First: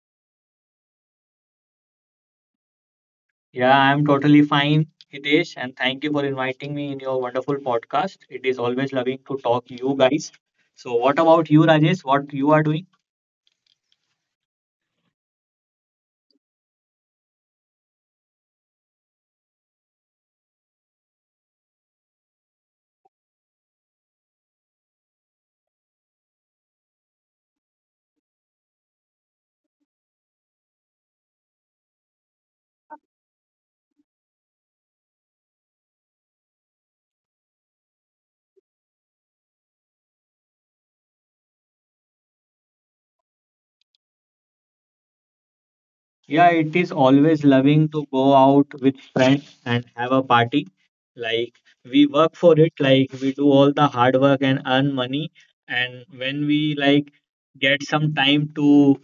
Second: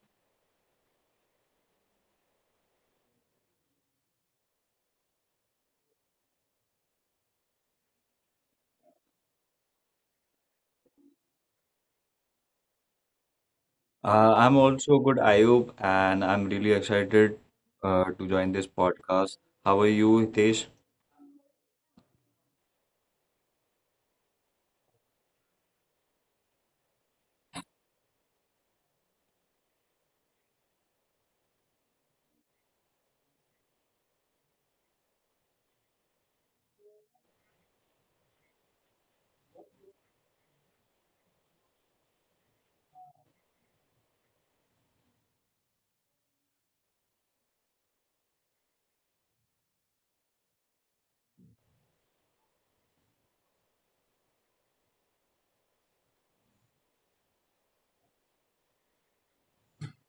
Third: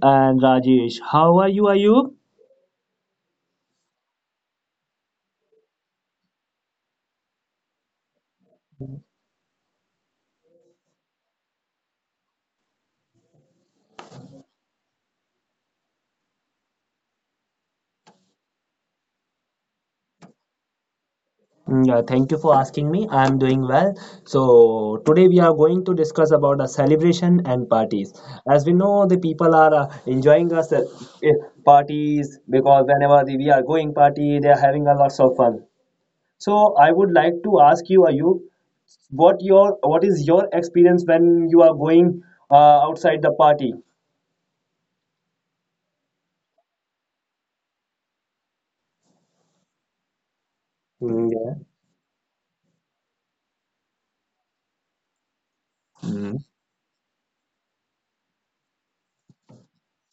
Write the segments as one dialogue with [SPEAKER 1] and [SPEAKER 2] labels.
[SPEAKER 1] and Rajesh. How are you, Ayub?
[SPEAKER 2] Yeah, I'm totally fine, Hitesh, and thank you for inviting me in your wonderful podcast. It is always loving to talk you guys. So, what about you, Rajesh? What you are doing?
[SPEAKER 3] I'm also good, Ayub, and I'm really excited to join this podcast. How are you, Hitesh?
[SPEAKER 1] Thank you for asking me. I'm doing well. So today we are going to discuss about a celebration and parties. As we know, the people are enjoying us eh, parties because we are going party, they are having a lots of fun. So I would like to ask you, Ayub, what is your experience when you are going outside the party?
[SPEAKER 2] Yeah, it is always loving to go out with friends and have
[SPEAKER 1] Mm,
[SPEAKER 2] a
[SPEAKER 1] yeah.
[SPEAKER 2] party. Like we work for it, like we do all the hard work and earn
[SPEAKER 1] Mm.
[SPEAKER 2] money. And when we like get some time to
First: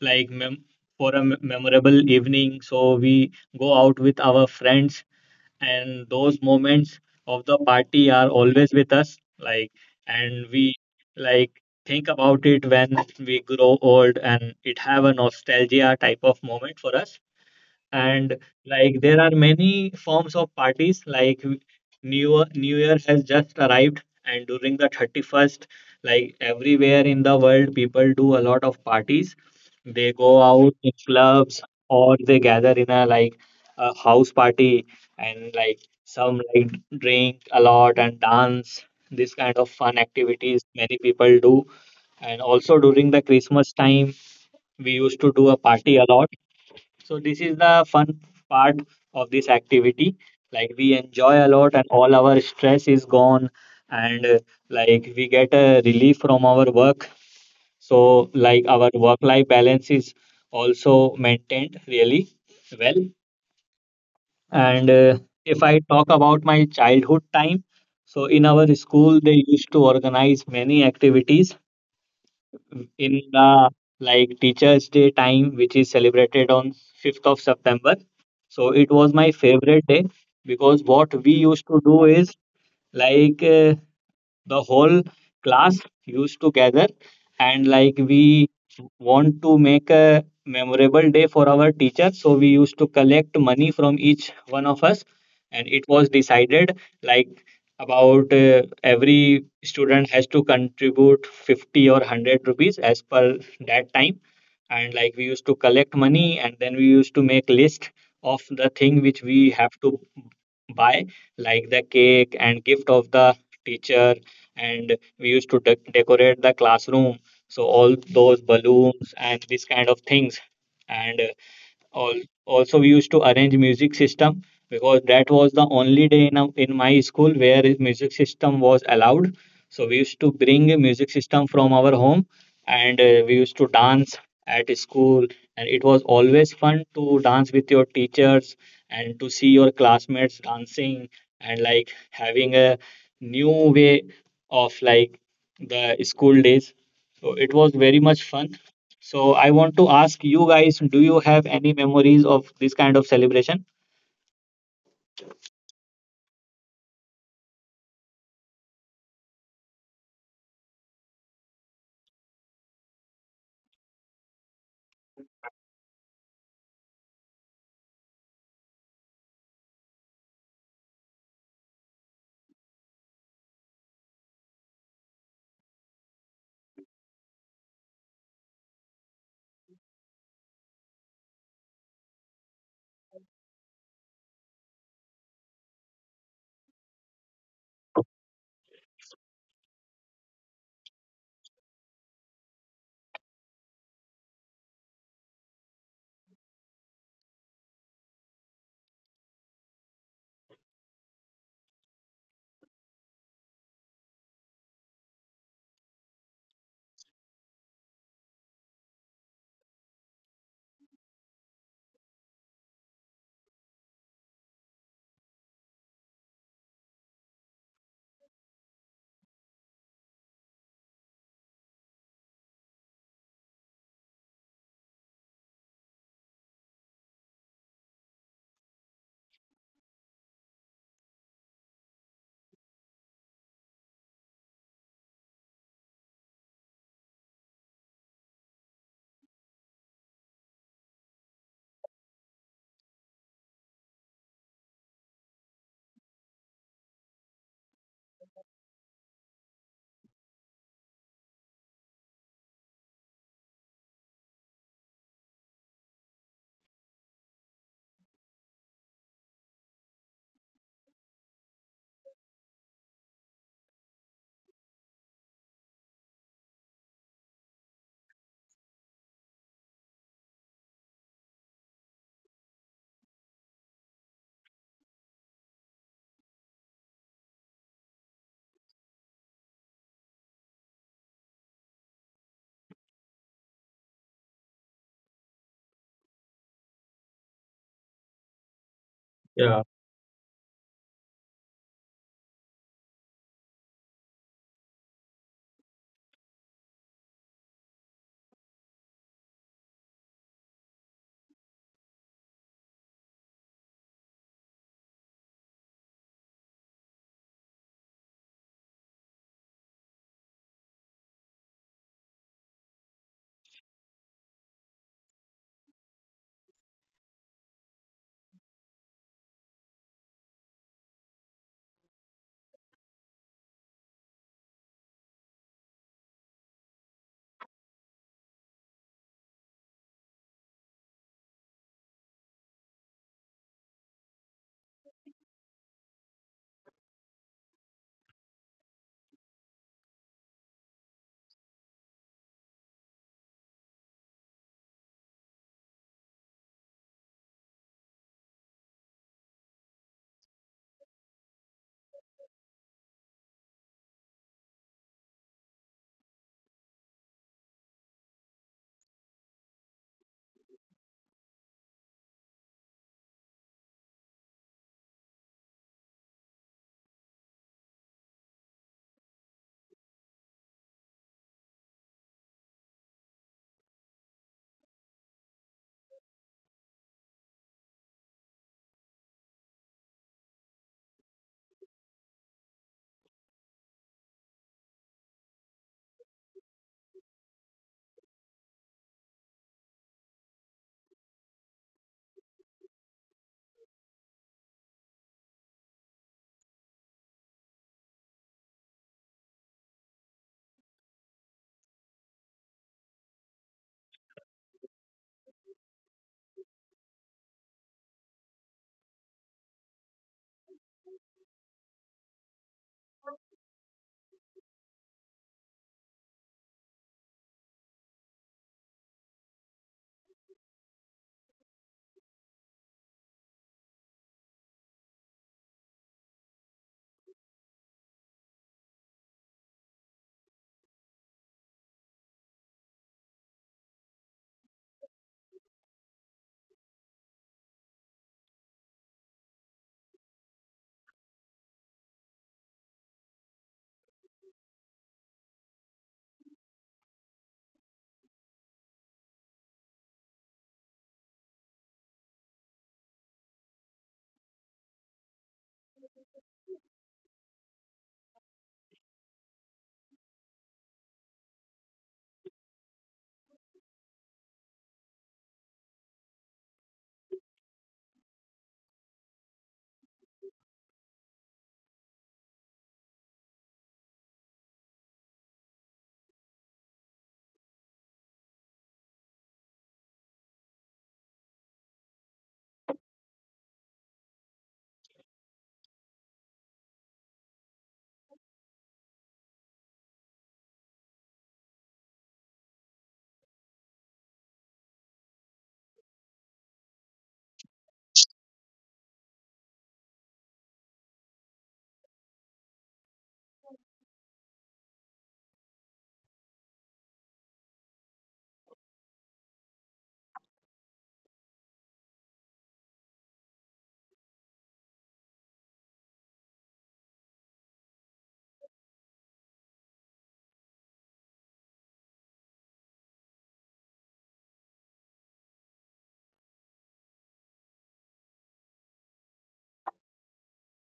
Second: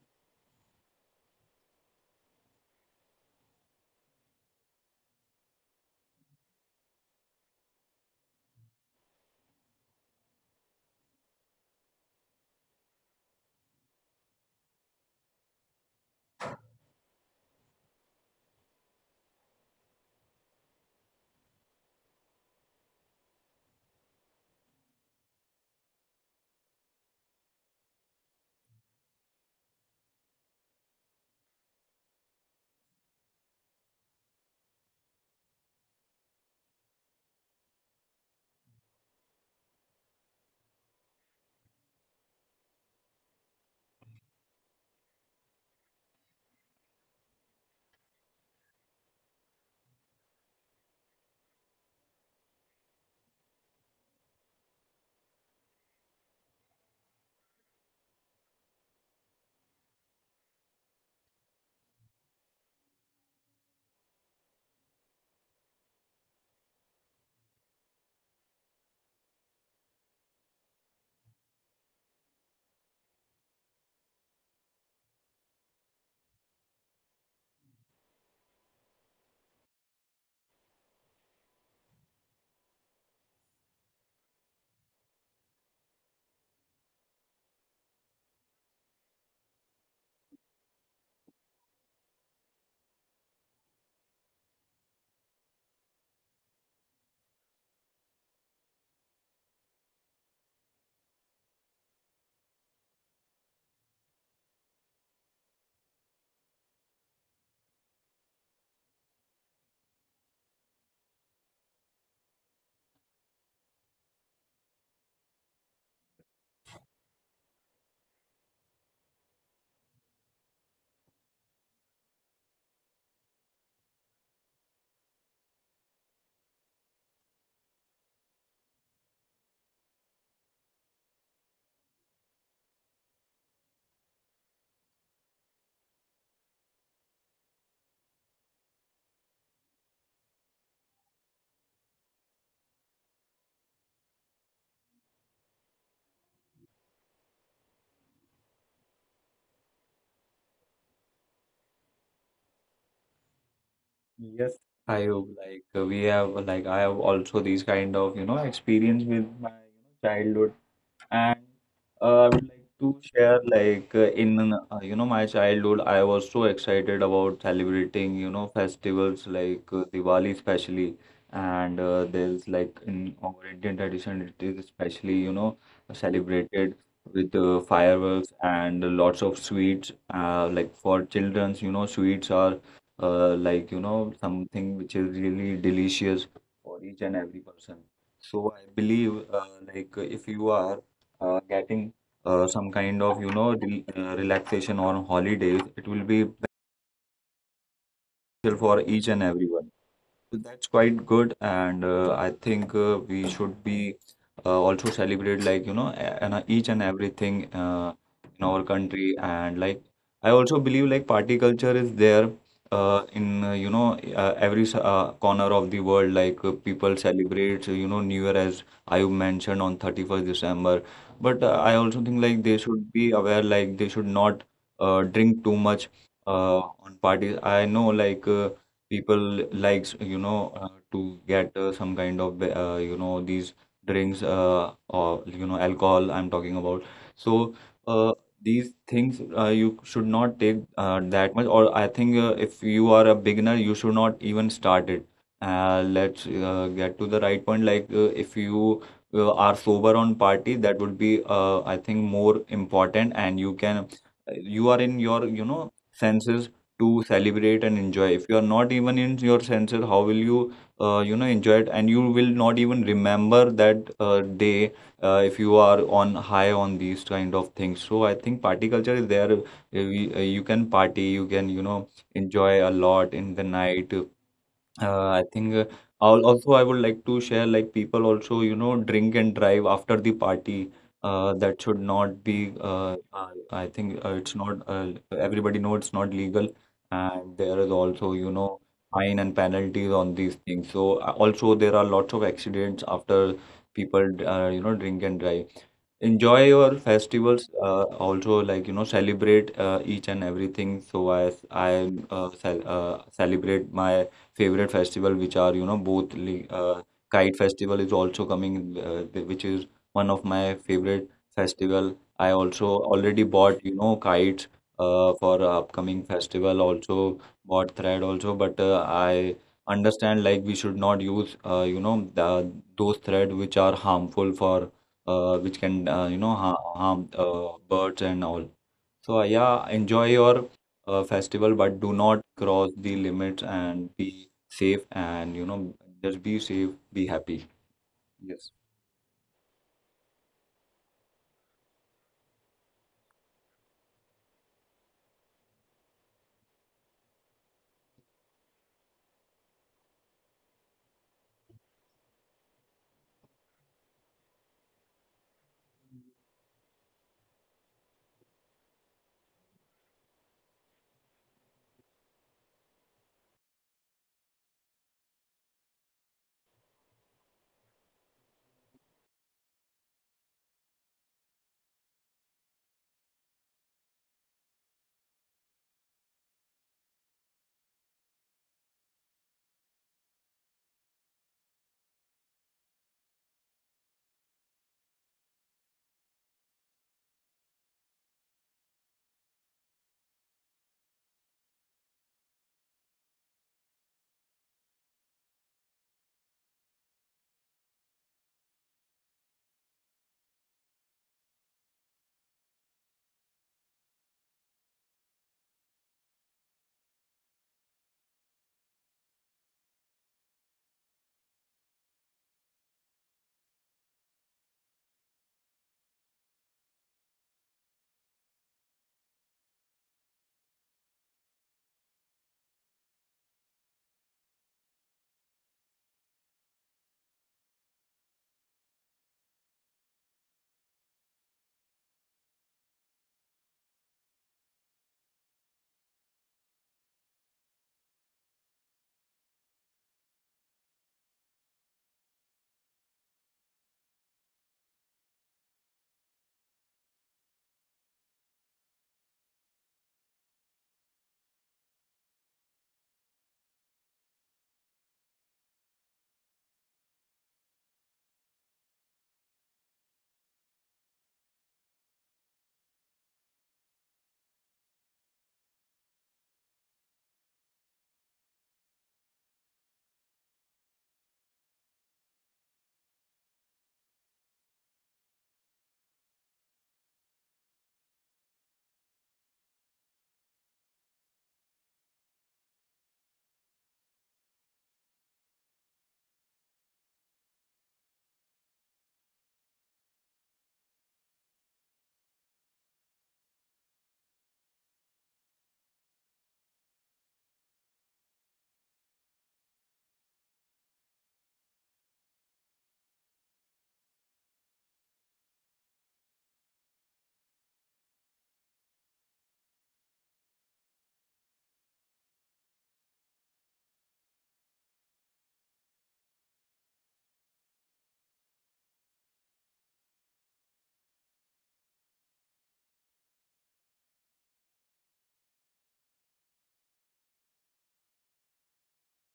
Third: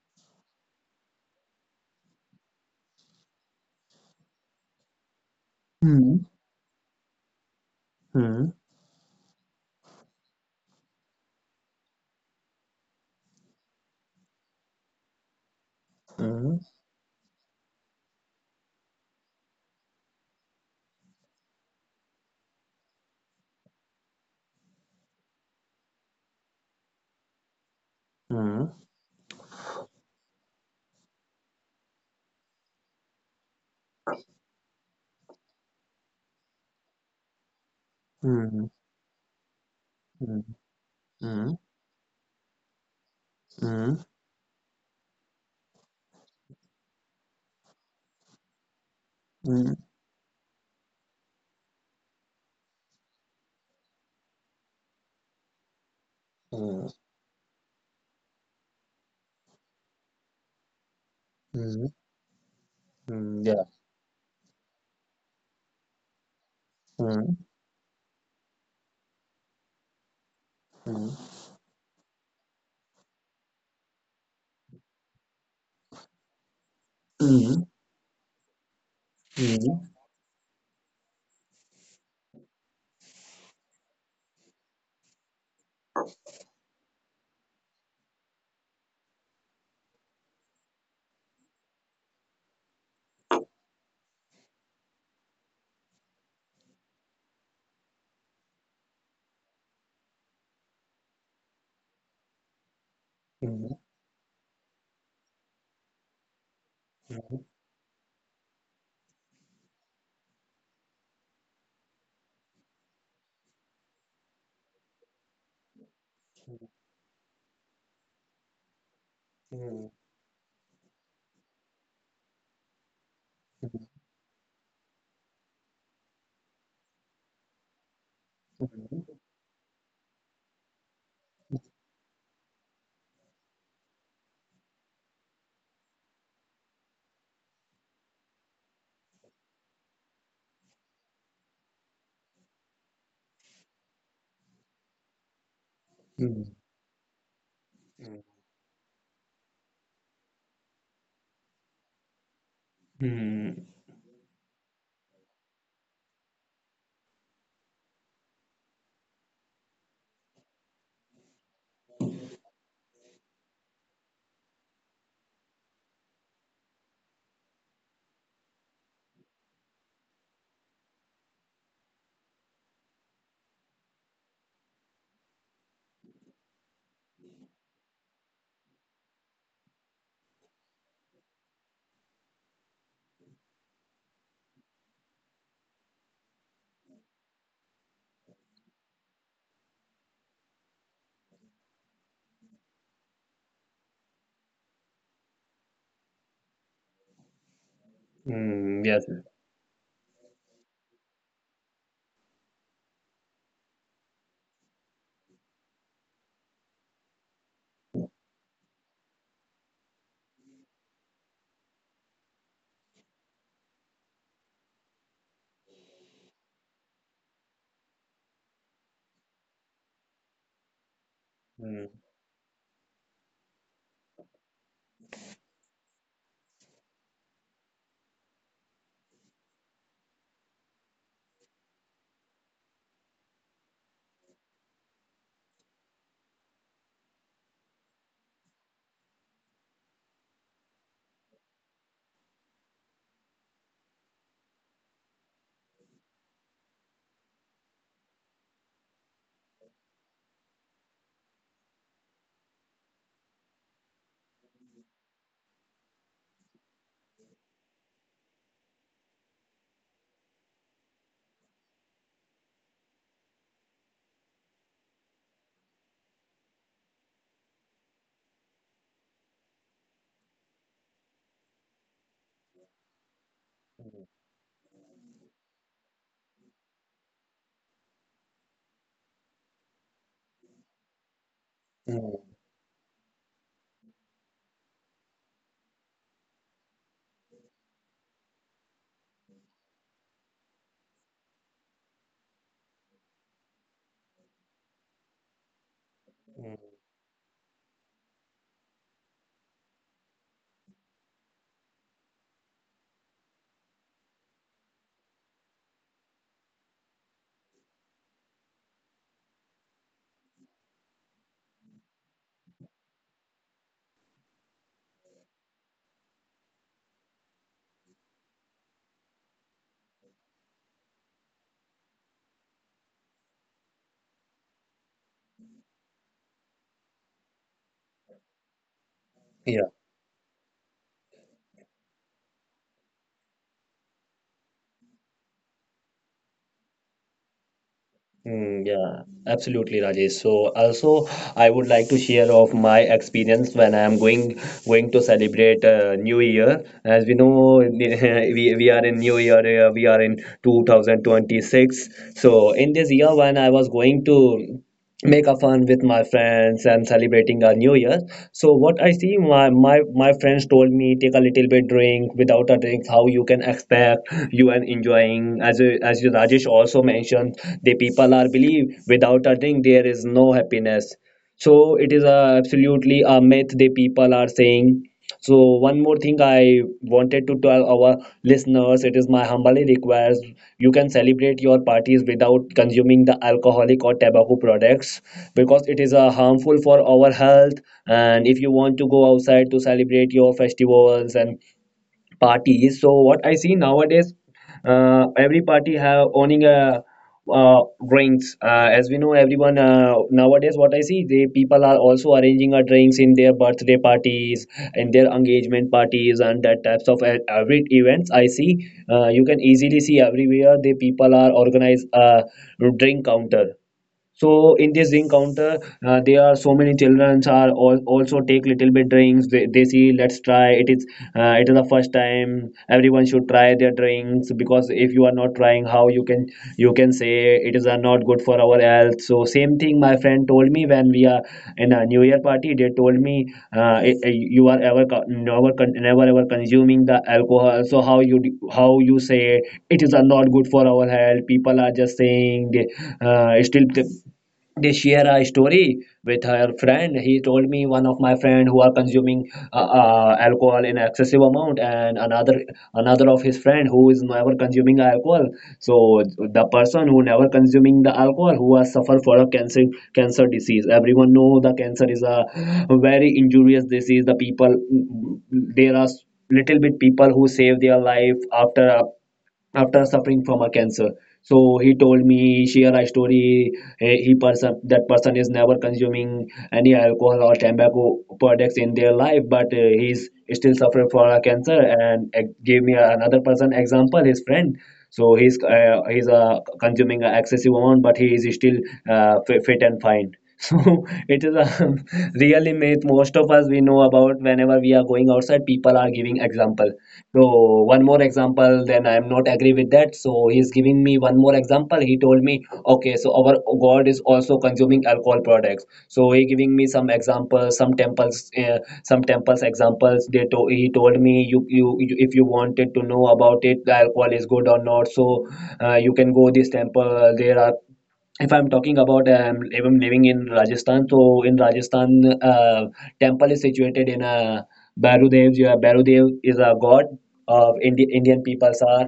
[SPEAKER 2] like mem for a memorable evening, so we go out with our friends, and
[SPEAKER 1] Mm-hmm.
[SPEAKER 2] those moments of the party are always with us, like, and we like think about it when we grow old, and it have a nostalgia type of
[SPEAKER 1] Mm.
[SPEAKER 2] moment for us. And like there are many forms of parties. Like new year has just arrived, and during the 31st, like everywhere in the world people do a lot
[SPEAKER 1] Mm.
[SPEAKER 2] of
[SPEAKER 1] Mm.
[SPEAKER 2] parties. They go out in clubs or they gather in a like a house party, and like some like drink a lot and dance.
[SPEAKER 1] Mm. Mm.
[SPEAKER 2] This kind of fun activities
[SPEAKER 1] Mm.
[SPEAKER 2] many people do.
[SPEAKER 1] Mm.
[SPEAKER 2] And also during the Christmas time, we used to do a party a lot. So this is the fun part of this activity. Like we enjoy a lot and all our stress is gone, and like we get a relief from our work.
[SPEAKER 1] Mm.
[SPEAKER 2] So like our work life balance is also maintained really
[SPEAKER 1] Mm.
[SPEAKER 2] well.
[SPEAKER 1] Mm. Mm. Yeah.
[SPEAKER 2] And if I talk about my childhood time,
[SPEAKER 1] Mm.
[SPEAKER 2] so in our school they used to organize many activities
[SPEAKER 1] Mm.
[SPEAKER 2] in the like Teachers Day time, which is celebrated on 5th of September.
[SPEAKER 1] Mm.
[SPEAKER 2] So
[SPEAKER 1] Mm.
[SPEAKER 2] it was my favorite day
[SPEAKER 1] Mm.
[SPEAKER 2] because
[SPEAKER 1] Mm.
[SPEAKER 2] what we used to do is like the whole class used to gather, and like we want to make a memorable day for our teacher, so we used to collect money from each one of us. And it was decided, like, about every student has to contribute 50 or 100 rupees as per that time. And like we used to collect money and then we used to make list of the thing which we have to buy, like the cake and gift of the teacher. And we used to decorate the classroom, so all those balloons and this kind of things. And also we used to arrange music system because
[SPEAKER 1] Mm.
[SPEAKER 2] that was the only day in, in my school where is music system was allowed. So we used to
[SPEAKER 1] Mm.
[SPEAKER 2] bring a music system from our home, and we used to dance at school. And it was always fun to dance with your teachers and to see your classmates dancing and like having a new way of like the school days, so it was very much fun. So I want to ask you guys, do you have any memories of this kind of celebration?
[SPEAKER 1] Mm.
[SPEAKER 3] Yes. Ayub, we have, like I have also these kind of, you know, experience with my you know, childhood. And I would like to share like in you know my childhood, I was so excited about celebrating you know festivals Diwali especially, and there's like in our Indian tradition it is especially you know celebrated with fireworks and lots of sweets. Like for childrens, you know sweets are like you know something which is really delicious for each and every person. So I believe if you are getting some kind of you know relaxation on holidays, it will be beneficial for each
[SPEAKER 1] Mm.
[SPEAKER 3] and
[SPEAKER 1] Yes.
[SPEAKER 3] everyone. That's quite good, and I think we should be also celebrate like you know a- and each and everything in our country, and like I also believe like party culture is there in you know every corner of the world. People celebrate you know New Year as I mentioned on 31st December, but I also
[SPEAKER 1] Mm.
[SPEAKER 3] think like they should be aware like they should not drink too much uh, on parties. I know like. People likes you know to get some kind of you know these drinks or you know alcohol I'm talking about so uh, these things you should not take that much, or I think if you are a beginner you should not even start it. Let's get to the right point. Like if you are sober on party, that would be I think more important, and you can you are in your you know senses to celebrate and enjoy. If you are not even in your senses, how will you, you know, enjoy it? And you will not even remember that day if you are on high on these kind of things. So I think party culture is there. You can party, you can, you know, enjoy a lot in the night. I think I would like to share like people also you know drink and drive after the party. That should not
[SPEAKER 1] Mm.
[SPEAKER 3] be. I think it's not. Everybody knows it's not legal, and there is
[SPEAKER 2] Yeah.
[SPEAKER 3] also you know fine and penalties on these things. So also there are lots of accidents after people you know drink and drive. Enjoy your
[SPEAKER 1] Mm.
[SPEAKER 3] festivals also like you know celebrate each and everything, so I celebrate my favorite festival, which are you know both kite festival is also coming which is one of my favorite festival. I also already bought you know kites for upcoming festival, also bought thread also, but I understand like we should not use you know the, those thread which are harmful for which can you know ha harm birds and all. So yeah,
[SPEAKER 1] Yeah.
[SPEAKER 3] enjoy your festival, but do not cross the limits and be safe, and you know just be safe, be happy. Yes.
[SPEAKER 1] Yeah, absolutely, Rajesh. So also, I would like to share of my experience when I am going to celebrate New Year. As we know, we are in New Year. We are in 2026. So in this year, when I was going to make a fun with my friends and celebrating a new year. So what I see, my friends told me, take a little bit drink. Without a drink how you can expect you and enjoying? As as you, Rajesh, also mentioned, the people are believe, without a drink there is no happiness. So it is absolutely a myth the people are saying. So one more thing I wanted to tell our listeners: it is my humble request, you can celebrate your parties without consuming the alcoholic or tobacco products, because it is harmful for our health. And if you want to go outside to celebrate your festivals and parties, so what I see nowadays, every party have owning a uh, drinks. As we know, everyone, nowadays, what I see, they, people are also arranging a drinks in their birthday parties, in their engagement parties, and that types of every events I see, you can easily see everywhere the people are organize a drink counter. So in this drink counter, there are so many children are also take little bit drinks. They see, let's try. It is the first time. Everyone should try their drinks, because if you are not trying, how you can say it is not good for our health. So same thing my friend told me when we are in a New Year party. They told me, you are ever co- never con- never ever consuming the alcohol. So how you say it is are not good for our health? People are just saying. uh, still th- they share a story with her friend. He told me, one of my friend who are consuming alcohol in excessive amount, and another of his friend who is never consuming alcohol. So the person who never consuming the alcohol, who has suffered for a cancer. Cancer disease, everyone know the cancer is a very injurious disease. The people, there are little bit people who save their life after a after suffering from a cancer. So he told me, he shared a story. He, he person that person is never consuming any alcohol or tobacco products in their life, but he's still suffering from a cancer, and gave me another person example, his friend. So he's consuming an excessive amount, but he is still fit and fine. So it is a really myth. Most of us we know about, whenever we are going outside, people are giving example. So one more example, then I am not agree with that. So he is giving me one more example. He told me, okay, so our God is also consuming alcohol products. So he giving me some examples, some temples examples. He told me, you, if you wanted to know about it, the alcohol is good or not. So you can go this temple. There are, if I'm talking about if I'm living in Rajasthan, so in Rajasthan, temple is situated in Bairudev. Yeah, Bairudev is a god of Indian peoples are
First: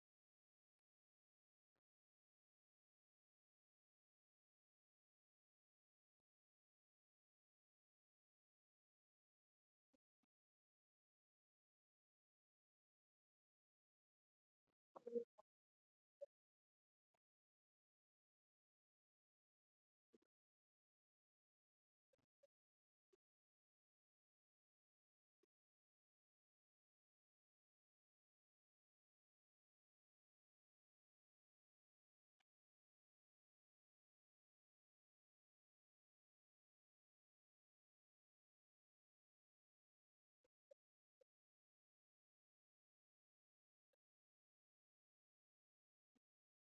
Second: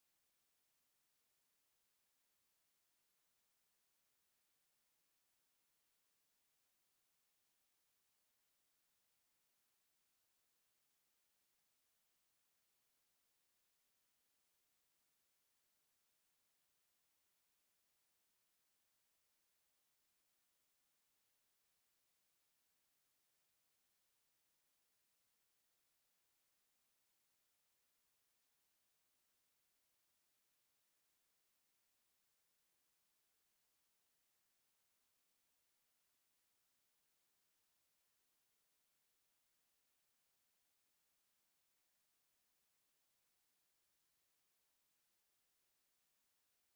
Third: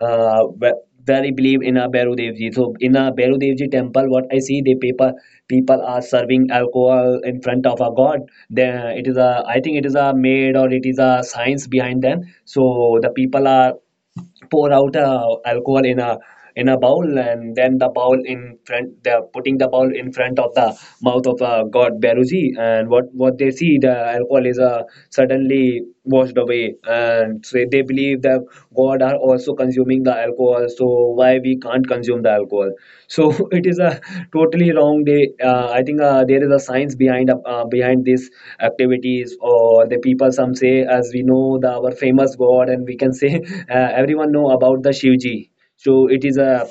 [SPEAKER 1] uh, ve- very believe in a Bairudev ji. So in a Bairudev ji temple, what I see, the people people are serving alcohol in front of a god. Then it is a, I think it is a made, or it is a science behind them. So the people are pour out alcohol in a bowl, and then they're putting the bowl in front of the mouth of god Beruji, and what they see, the alcohol is suddenly washed away, and so they believe that god are also consuming the alcohol. So why we can't consume the alcohol? So it is a totally wrong day. I think there is a science behind behind these activities, or the people some say. As we know, the our famous god, and we can say, everyone know about the Shivji. So it is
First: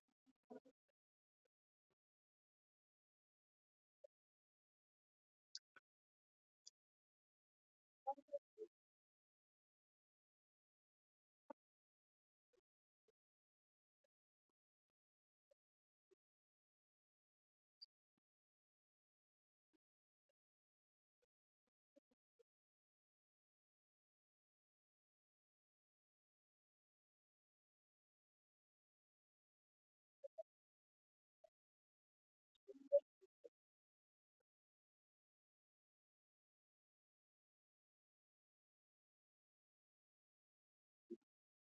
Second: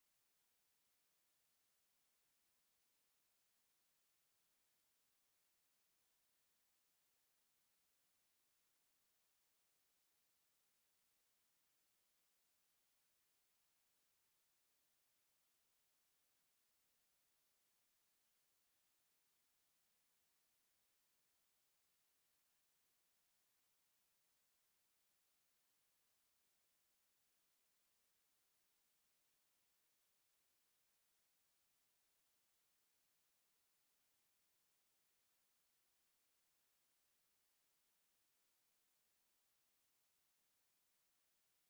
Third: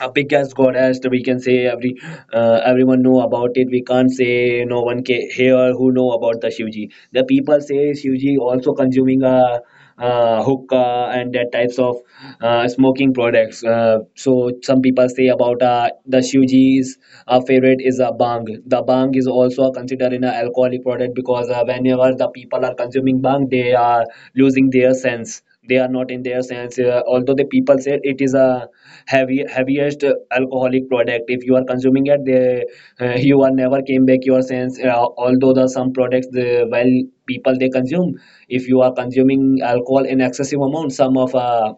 [SPEAKER 1] a big as goddess, we can say. Everyone know about it, we can't say no one can here who know about the Shivji. The people say Shivji also consuming a hookah and that types of smoking products. So some people say about the Shivji's favorite is a bang. The bang is also considered in an alcoholic product, because whenever the people are consuming bang, they are losing their sense, they are not in their sense. Although the people said it is a heavy heaviest alcoholic product, if you are consuming it they, you are never came back your sense. Although the some products, the while people they consume, if you are consuming alcohol in excessive amount, some of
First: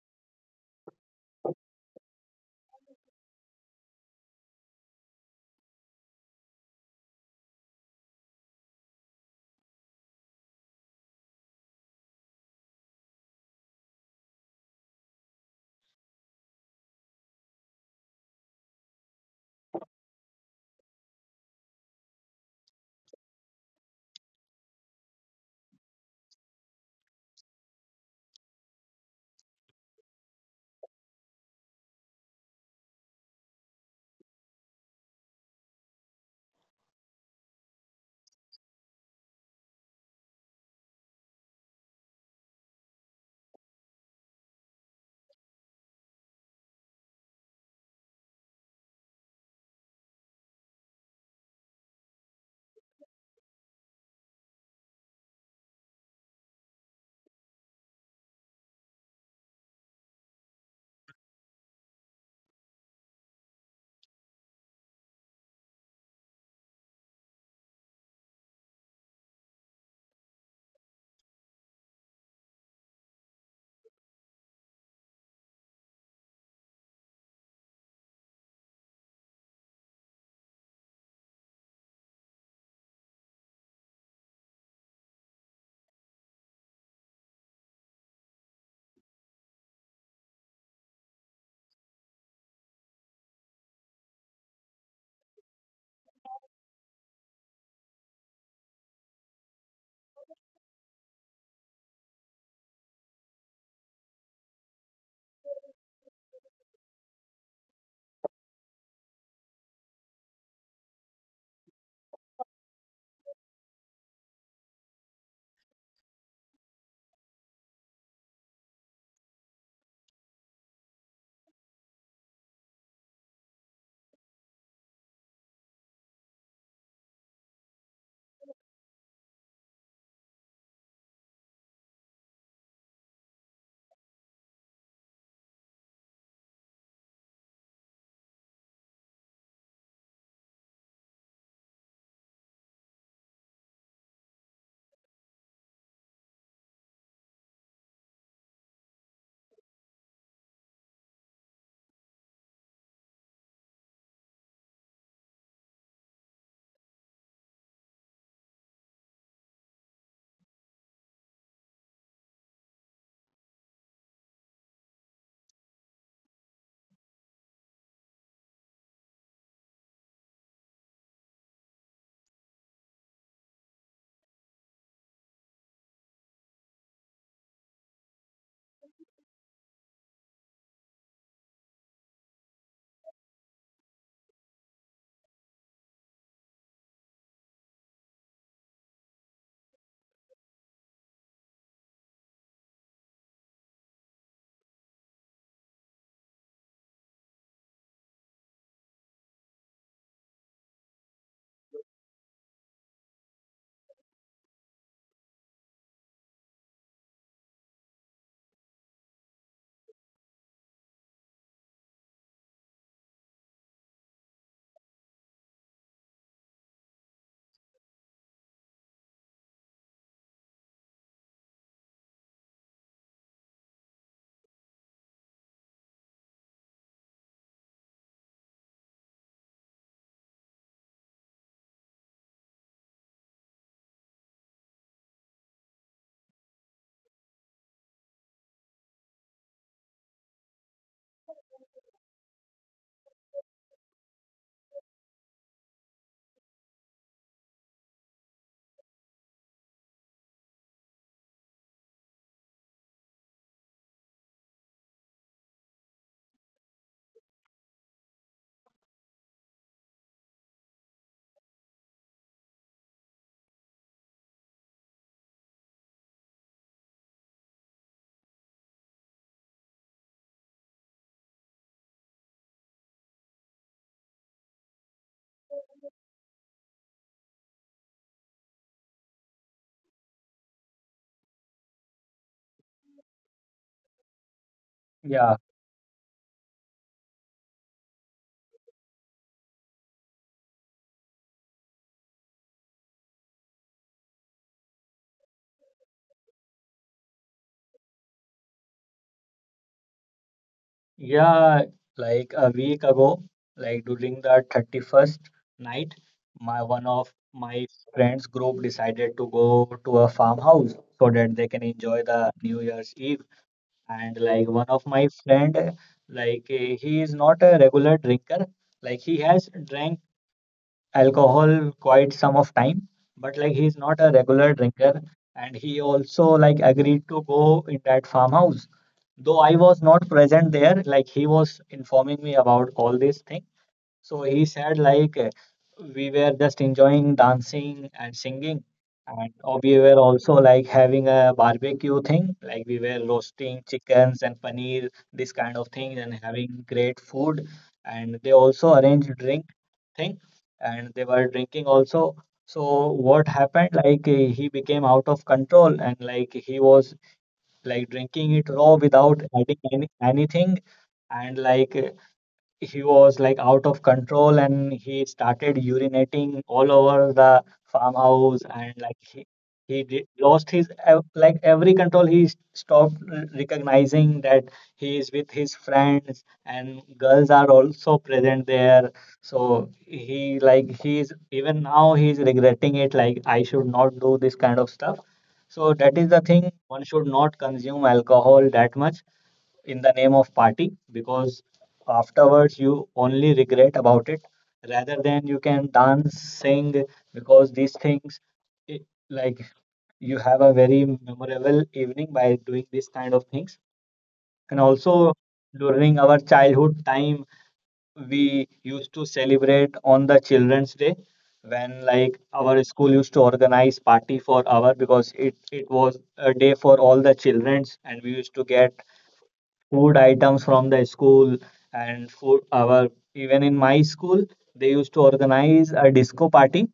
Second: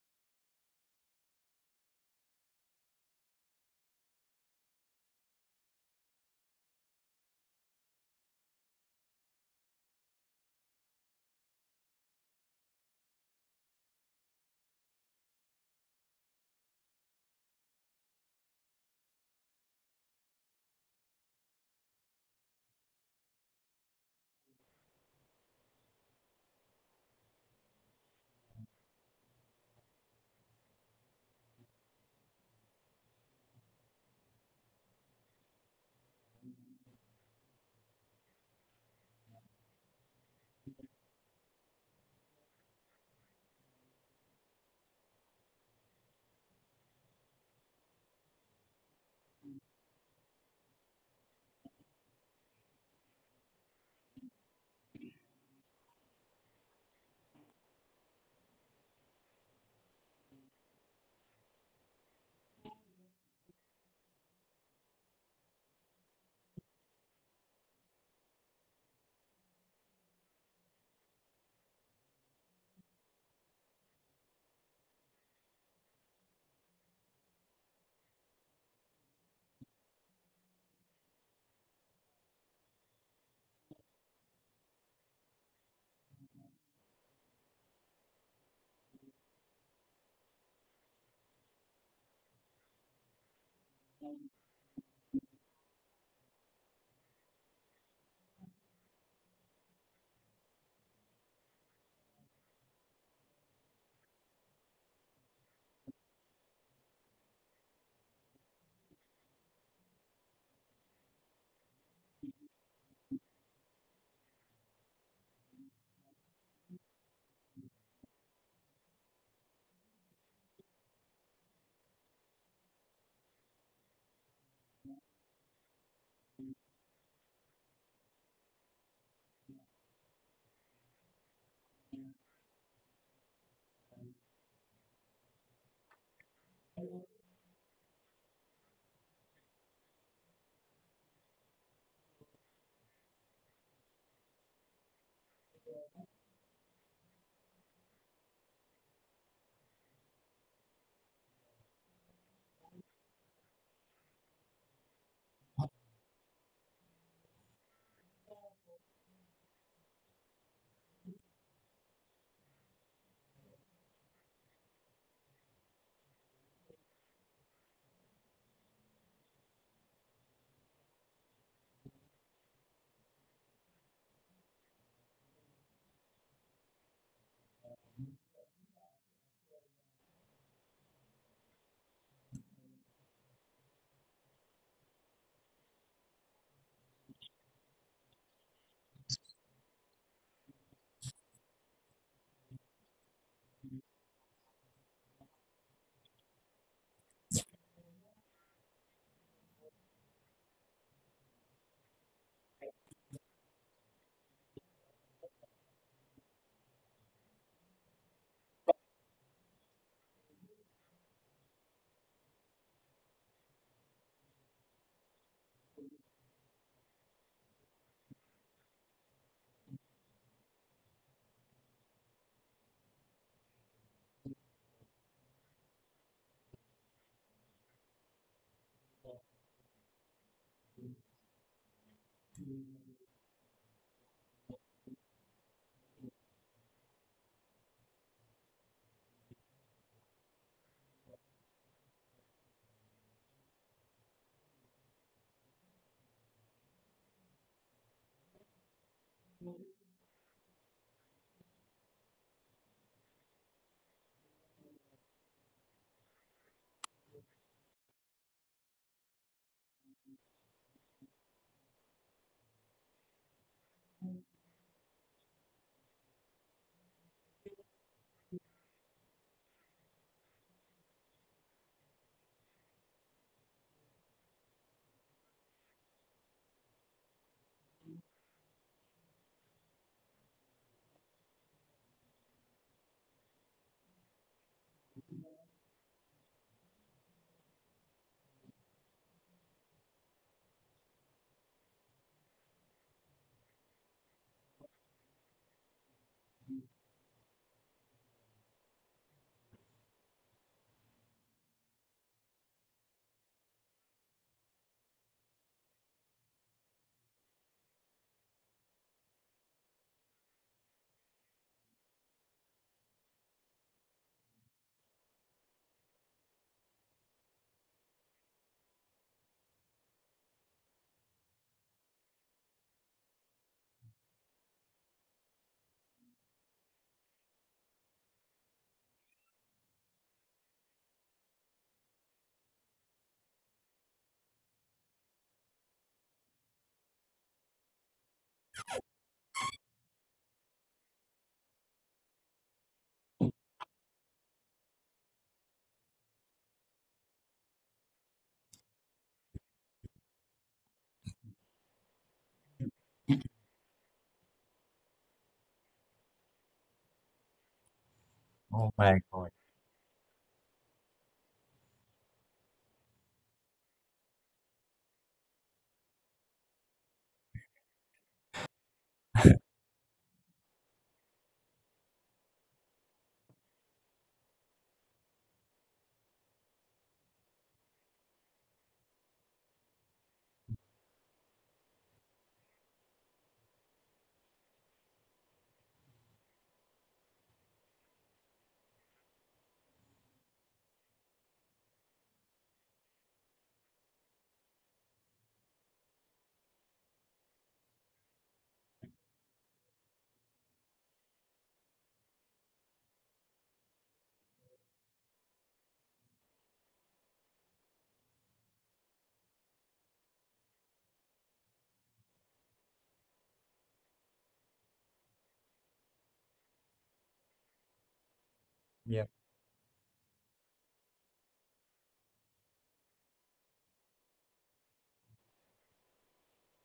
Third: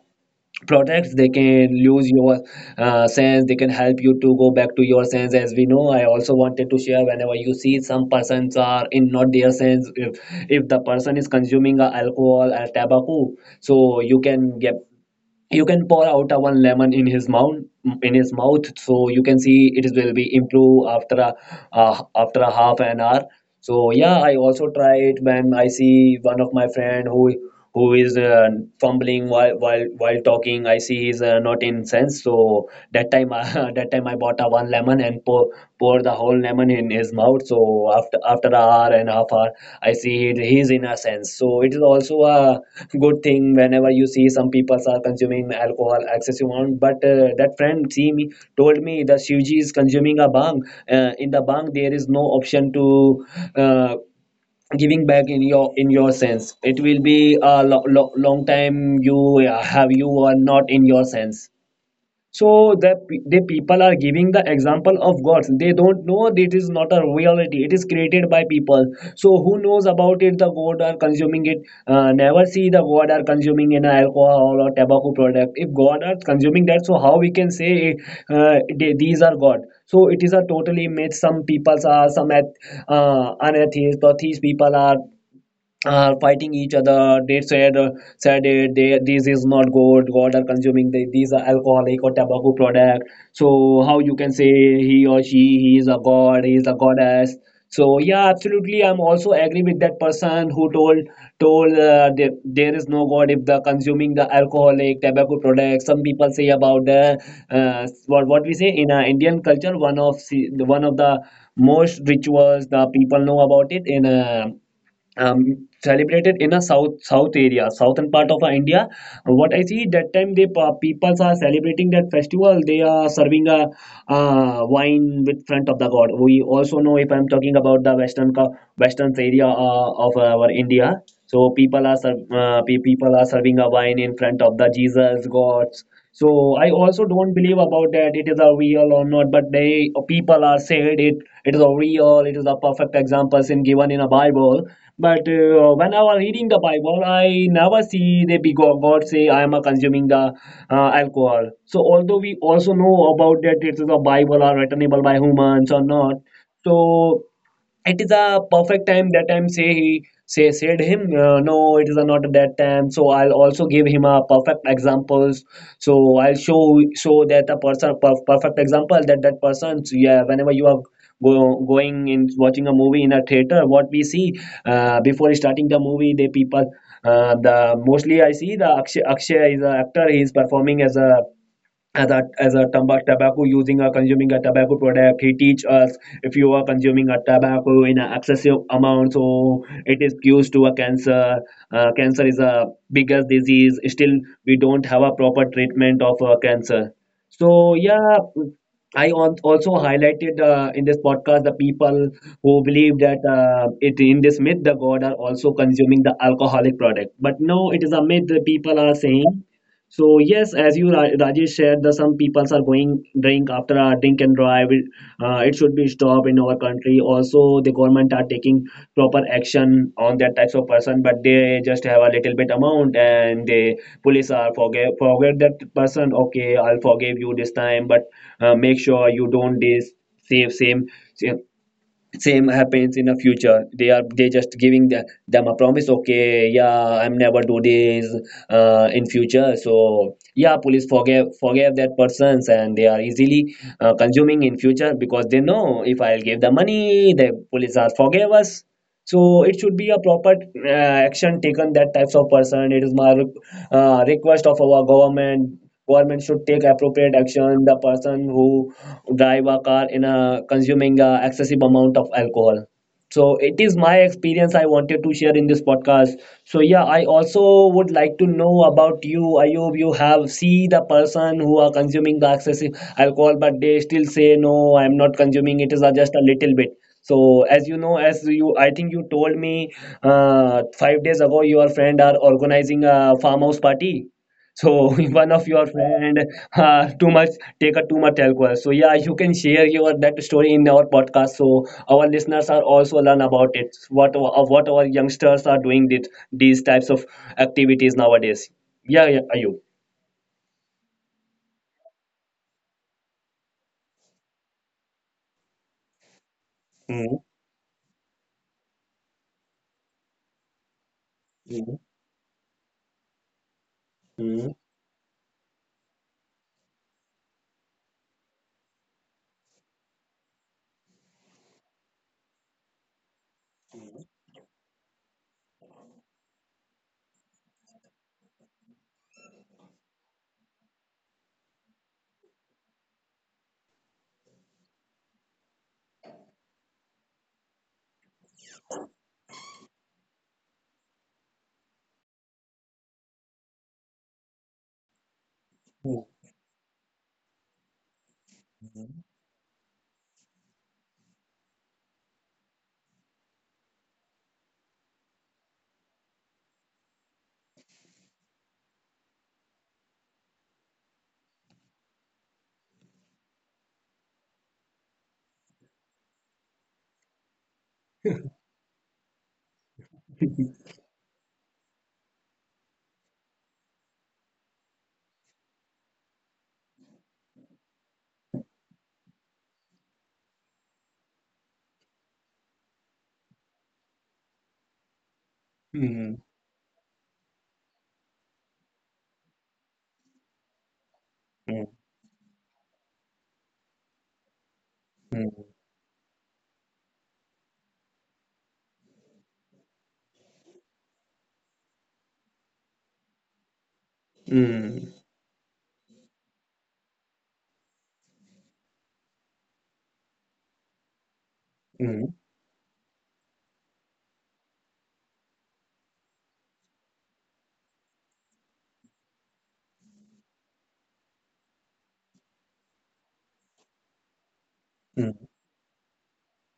[SPEAKER 1] products they can lose your sense, they can help you to go back to your sense. As we know, I also wanted to share, whenever you see some persons are in not their sense, if the person is consuming a alcohol or tobacco, so you can pour out a one lemon in his mouth in his mouth. So you can see it will be improve after a after a half an hour. So yeah, I also try it. When I see one of my friend who is fumbling while talking, I see he's not in sense. So that time, that time I bought a one lemon and pour the whole lemon in his mouth. So after an hour and a half hour, I see it, he's in a sense. So it is also a good thing whenever you see some people are consuming alcohol excessive amount. But that friend see me, told me that Shivji is consuming a bang. In the bang there is no option to. Uh, Giving back in your sense, it will be a long time you have you are not in your sense. So the people are giving the example of gods, they don't know that it is not a reality, it is created by people. So who knows about it, the god are consuming it? Never see the god are consuming in alcohol or tobacco product. If god are consuming that, so how we can say these are god? So it is a totally myth. Some peoples are, unatheist or atheist people are fighting each other. They said, this is not good, god are consuming these are alcoholic or tobacco product. So how you can say he or she, he is a god, he is a goddess? So yeah, absolutely, I'm also agree with that person who told, there is no god if the consuming the alcoholic tobacco products. Some people say about the what we say in Indian culture. One of the most rituals the people know about it in celebrated in a south area, southern part of India. What I see that time, they peoples are celebrating that festival, they are serving a wine with front of the god. We also know, if I'm talking about the western area of our India, so people are people are serving a wine in front of the Jesus gods. So I also don't believe about that, it is a real or not, but they people are said it, it is a real, it is a perfect examples in given in a Bible. But when I was reading the Bible, I never see the big god God say I am a consuming the alcohol. So although we also know about that, it is a bible or returnable by humans or not. So it is a perfect time that time say he say said him no, it is not that time, so I'll also give him a perfect examples. So I'll show that a person perfect example that that person. So, yeah, whenever you are going in watching a movie in a theater, what we see? Before starting the movie, the people, the mostly I see the Akshay is an actor, he is performing as a as a tobacco using or consuming a tobacco product. He teach us, if you are consuming a tobacco in an excessive amount, so it is used to a cancer. Cancer is a biggest disease, still we don't have a proper treatment of cancer. So yeah, I also highlighted in this podcast, the people who believe that it in this myth, the god are also consuming the alcoholic product, but no, it is a myth that people are saying. So yes, as you Rajesh shared, the some people are going drink after a drink and drive. It should be stopped in our country. Also, the government are taking proper action on that types of person, but they just have a little bit amount, and the police are forget that person, okay, I'll forgive you this time, but make sure you don't this save same same happens in the future. They are they just giving the, them a promise, okay, yeah, I'm never do this in future. So yeah, police forgive that persons, and they are easily consuming in future, because they know if I'll give the money, the police are forgive us. So it should be a proper action taken that types of person. It is my request of our government, government should take appropriate action the person who drive a car in a consuming a excessive amount of alcohol. So it is my experience, I wanted to share in this podcast. So yeah, I also would like to know about you, Ayub. You have see the person who are consuming the excessive alcohol, but they still say no, I'm not consuming, it is just a little bit. So as you know, as you, I think you told me 5 days ago, your friend are organizing a farmhouse party. So if one
[SPEAKER 2] Yeah,
[SPEAKER 1] of your friend too much take a too much alcohol. So yeah, you can share your that story in our podcast. So our listeners are also learn about it. What our youngsters are doing this, these types of activities nowadays. Yeah, yeah, are you?
[SPEAKER 2] yeah, like a week ago, like during the 31st night, my one of
[SPEAKER 1] Mm,
[SPEAKER 2] my friends group decided to go to a farmhouse so that they can
[SPEAKER 1] mm,
[SPEAKER 2] enjoy the New Year's Eve. And like
[SPEAKER 1] mm,
[SPEAKER 2] one of my friend, like eh, he is not a regular drinker, like he has drank alcohol quite some of time, but like he's not a regular drinker, and he also like agreed to go in that farmhouse. Though I was not present there, like he was informing me about all these things. So he said, like, we were just enjoying dancing and singing, and we were also like having a barbecue thing, like, we were roasting chickens and paneer, this kind of thing, and having great food. And they also arranged drink thing, and they were drinking also. So, what happened? Like, he became out of control, and like, he was like drinking it
[SPEAKER 3] Oh
[SPEAKER 2] raw
[SPEAKER 3] my
[SPEAKER 2] without
[SPEAKER 3] God.
[SPEAKER 2] adding anything, and like, he was like out of control and he started urinating all over the farmhouse. And like he did, lost his like every control. He stopped recognizing that he is with his friends and girls are also present there. So he like he's even now he's regretting it, like I should not do this kind of stuff. So that is the
[SPEAKER 1] mm,
[SPEAKER 2] thing, one should not consume alcohol that much in the name of party, because
[SPEAKER 1] mm,
[SPEAKER 2] afterwards you only regret about it rather than you can dance, sing, because these things it, like you have a very memorable evening by doing this kind of things.
[SPEAKER 1] mm,
[SPEAKER 2] And
[SPEAKER 1] mm,
[SPEAKER 2] also during our childhood time, we used to celebrate on the Children's Day when like our school used to organize party for our, because it was a day for all the childrens, and we used to get
[SPEAKER 3] Yeah.
[SPEAKER 2] food items from the school and food our. Even in my school they used to
[SPEAKER 1] mm, mm,
[SPEAKER 2] organize a disco party.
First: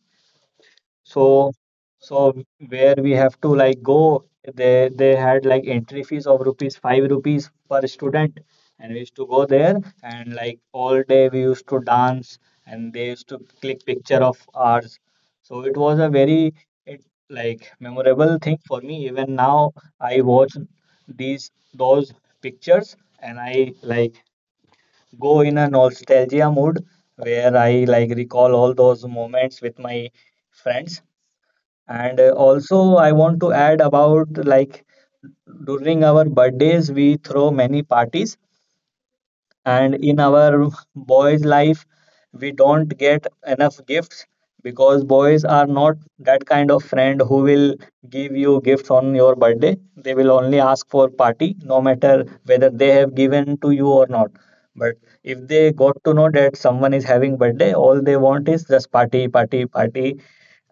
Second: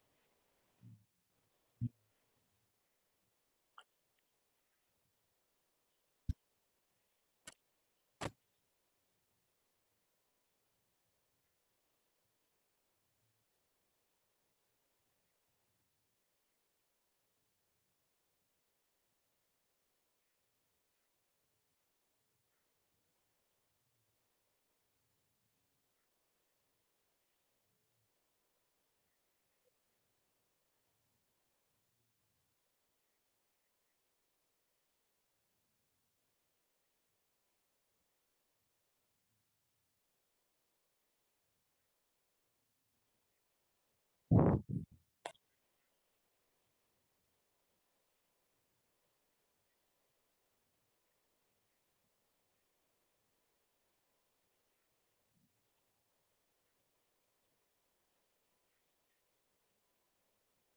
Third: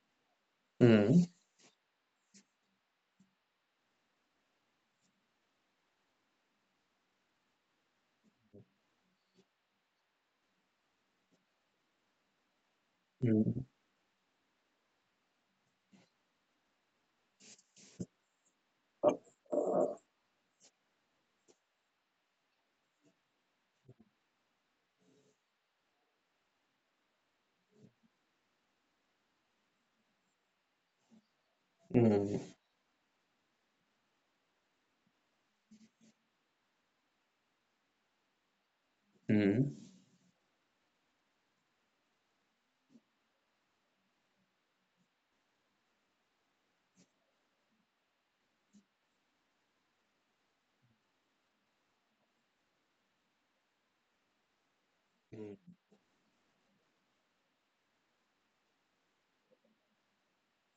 [SPEAKER 1] mm,
[SPEAKER 2] so, so where we have to like go, they had like entry fees of rupees five rupees per student, and we used to go there, and like all day we used to dance, and they used to click picture of ours. So it was a very it, like memorable thing for me. Even now, I watch these those pictures, and I like go in a nostalgia mood where I like recall all those moments with my friends.
[SPEAKER 1] mm,
[SPEAKER 2] And
[SPEAKER 1] mm,
[SPEAKER 2] also, I want to add about, like, during our birthdays, we throw many parties.
[SPEAKER 1] mm.
[SPEAKER 2] And in our boys life, we don't get enough gifts because boys are not that kind of friend who will give you gifts on your birthday. They will only ask for party, no matter whether they have given to you or not. But if they got to know that someone is having birthday, all they want is just party, party, party.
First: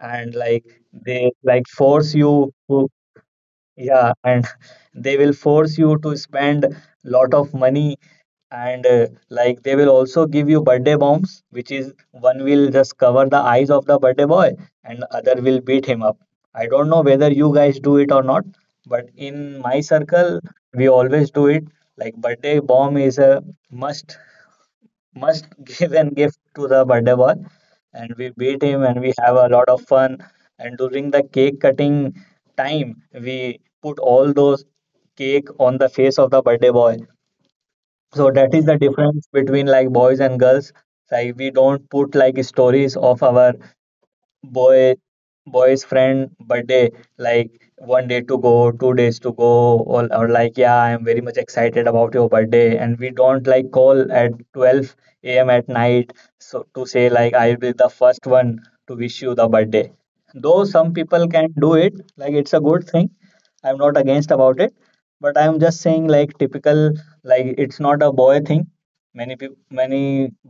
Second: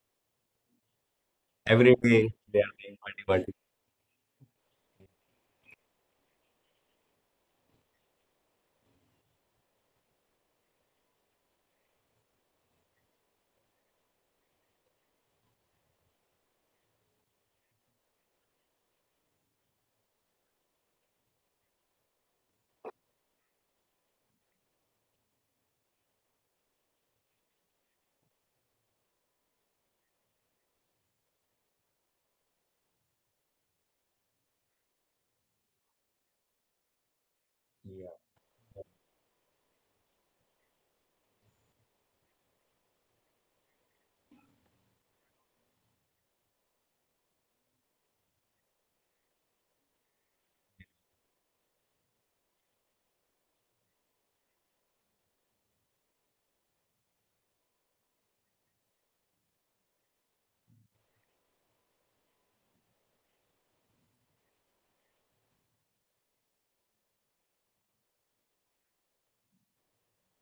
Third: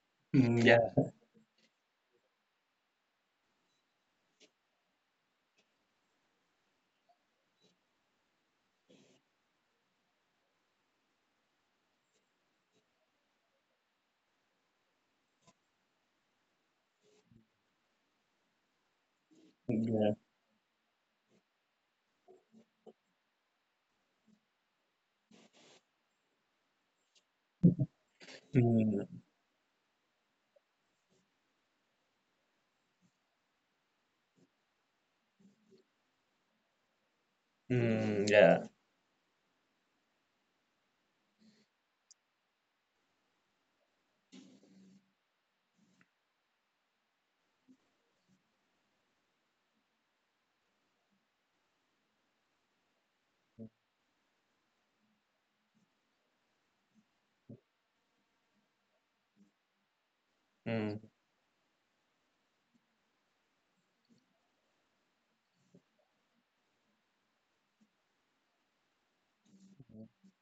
[SPEAKER 2] And
[SPEAKER 1] Mm,
[SPEAKER 2] like
[SPEAKER 1] yeah,
[SPEAKER 2] they like
[SPEAKER 3] Every
[SPEAKER 2] force
[SPEAKER 3] day,
[SPEAKER 2] you to,
[SPEAKER 3] party, party.
[SPEAKER 2] yeah, and they will force you to spend lot of money. And like they will also give you birthday bombs, which is one will just cover the eyes of the birthday boy and other will beat him up. I don't know whether you guys do it or not, but in my
[SPEAKER 1] yeah,
[SPEAKER 2] circle, we always do it. Like birthday bomb is a must must give and gift to the birthday boy. And we beat him and we
[SPEAKER 1] mm,
[SPEAKER 2] have a lot of fun. And during the cake cutting time, we put all those cake on the face of the birthday boy.
[SPEAKER 3] Yeah.
[SPEAKER 2] So
[SPEAKER 1] mm,
[SPEAKER 2] that is
[SPEAKER 1] yeah,
[SPEAKER 2] the difference between like boys and girls. Like we don't put like stories of our boy boy's friend birthday, like one day to go, 2 days to go, or like yeah I'm very much excited about your birthday. And we don't like call at 12 a.m. at night so to say like I'll be the first one to wish you the birthday. Though some
[SPEAKER 1] mm,
[SPEAKER 2] people can do it, like it's a good thing, I'm not against about it, but I'm just saying like typical, like it's not a boy thing. Many people, many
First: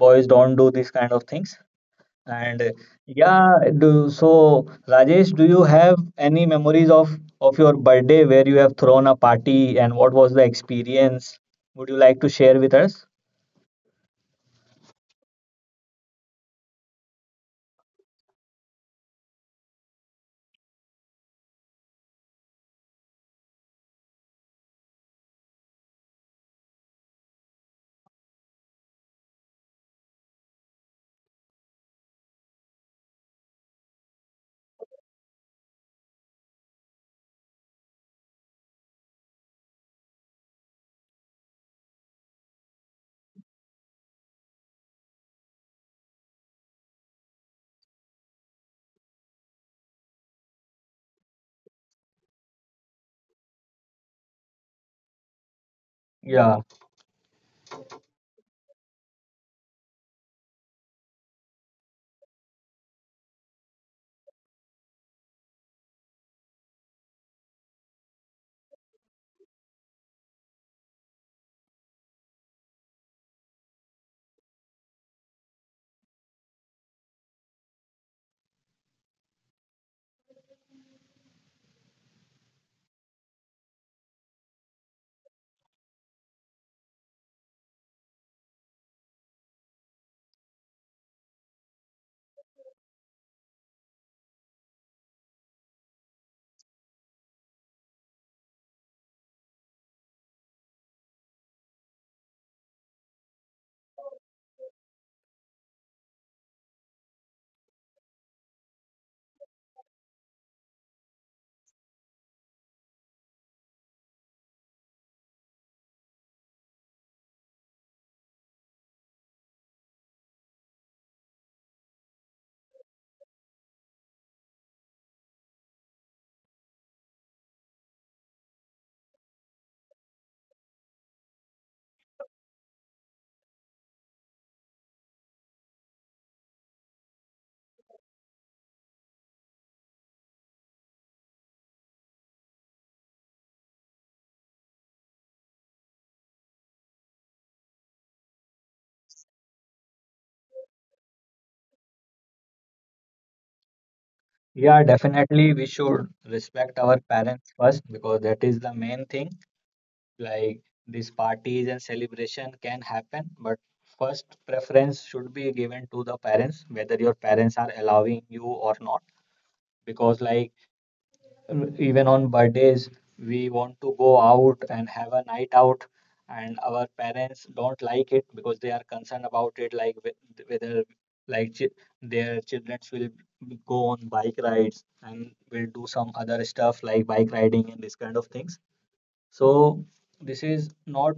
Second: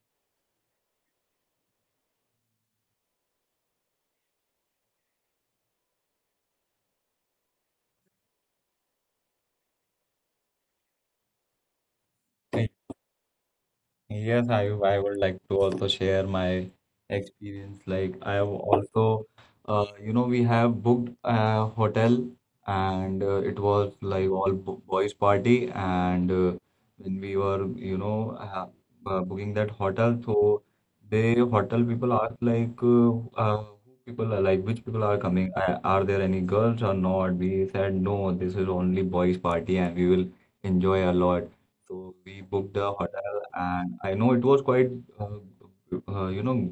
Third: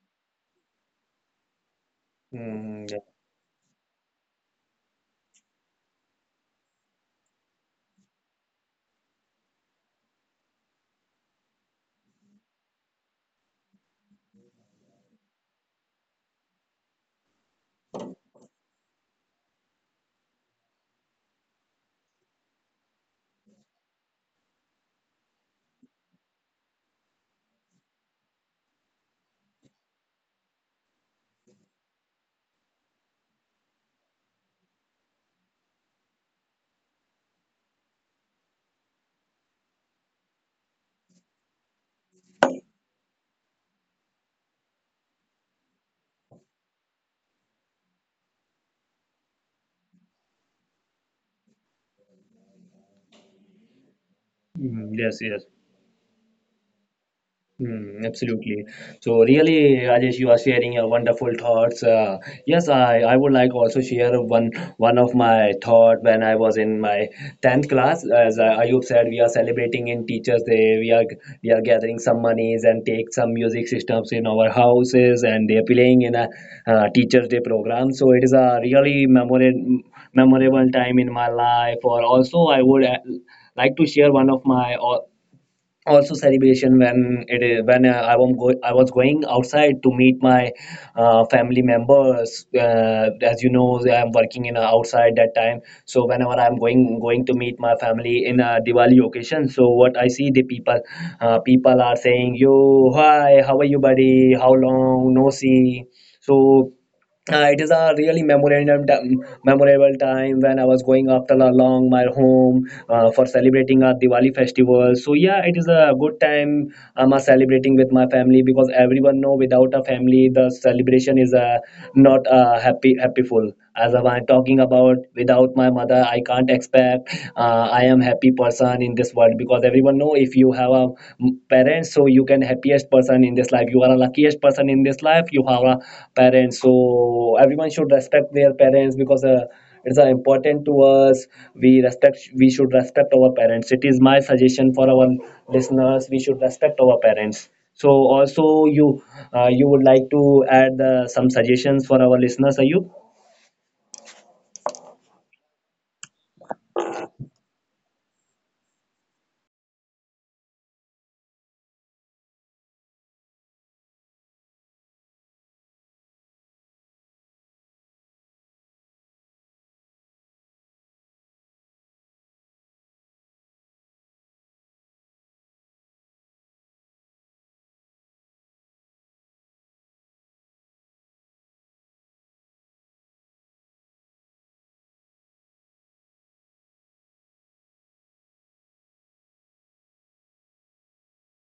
[SPEAKER 2] boys don't do these kind of things. And
[SPEAKER 1] mm, yeah,
[SPEAKER 2] yeah, do, so Rajesh, do you have any memories of your birthday where you have thrown a party and what was the experience? Would you like to share with us?
[SPEAKER 3] Yes, I would like to also share my experience. Like I have also, you know, we have booked a hotel, and it was like all bo boys party, and when we were, you know, booking that hotel, so the hotel people asked like, who people are like, which people are coming? Are there any girls or not? We said no, this is only boys party and we will enjoy a lot. So we booked a hotel, and I know it was quite, uh, you know,
[SPEAKER 1] mm, yes, yes.
[SPEAKER 2] Yeah,
[SPEAKER 1] Hmm. Absolutely. So really, Rajesh, you are sharing your wonderful thoughts. Yes, I would like also share one one of my thought when I was in my tenth class. As Ayub said, we are celebrating in Teachers Day. We are gathering some monies and take some music systems in our houses, and they are playing in a Teachers Day program. So it is a really memorable time in my life. Or also, I would like to share one of my also celebration, when it is when I was going outside to meet my family members. As you know, I'm working in a outside that time. So whenever I'm going to meet my family in a Diwali occasion, so what I see the people, people are saying, "Yo, hi, how are you, buddy? How long no see?" So it is a really memorable time when I was going after a long my home for celebrating our Diwali festival. So yeah, it is a good time. I'm celebrating with my family because everyone know without a family the celebration is not happyful, as I was talking about, without my mother, I can't expect I am happy person in this world, because everyone know if you have a parents, so you can happiest person in this life. You are a luckiest person in this life. You have a parent, so everyone should respect their parents because. It's important to us, we should respect our parents, it is my suggestion for our listeners, we should respect our parents. So also you you would like to add some suggestions for our listeners, Ayub?
[SPEAKER 2] yeah, definitely. We should respect our parents first because that is the main thing. Like these parties and celebration can happen, but first preference should be given to the parents, whether your parents are allowing you or not. Because like even on birthdays we want to go out and have a night out, and our parents don't like it because they are concerned about it, like whether like their children will go on bike rides and will do some other stuff like bike riding and this kind of things. So this is not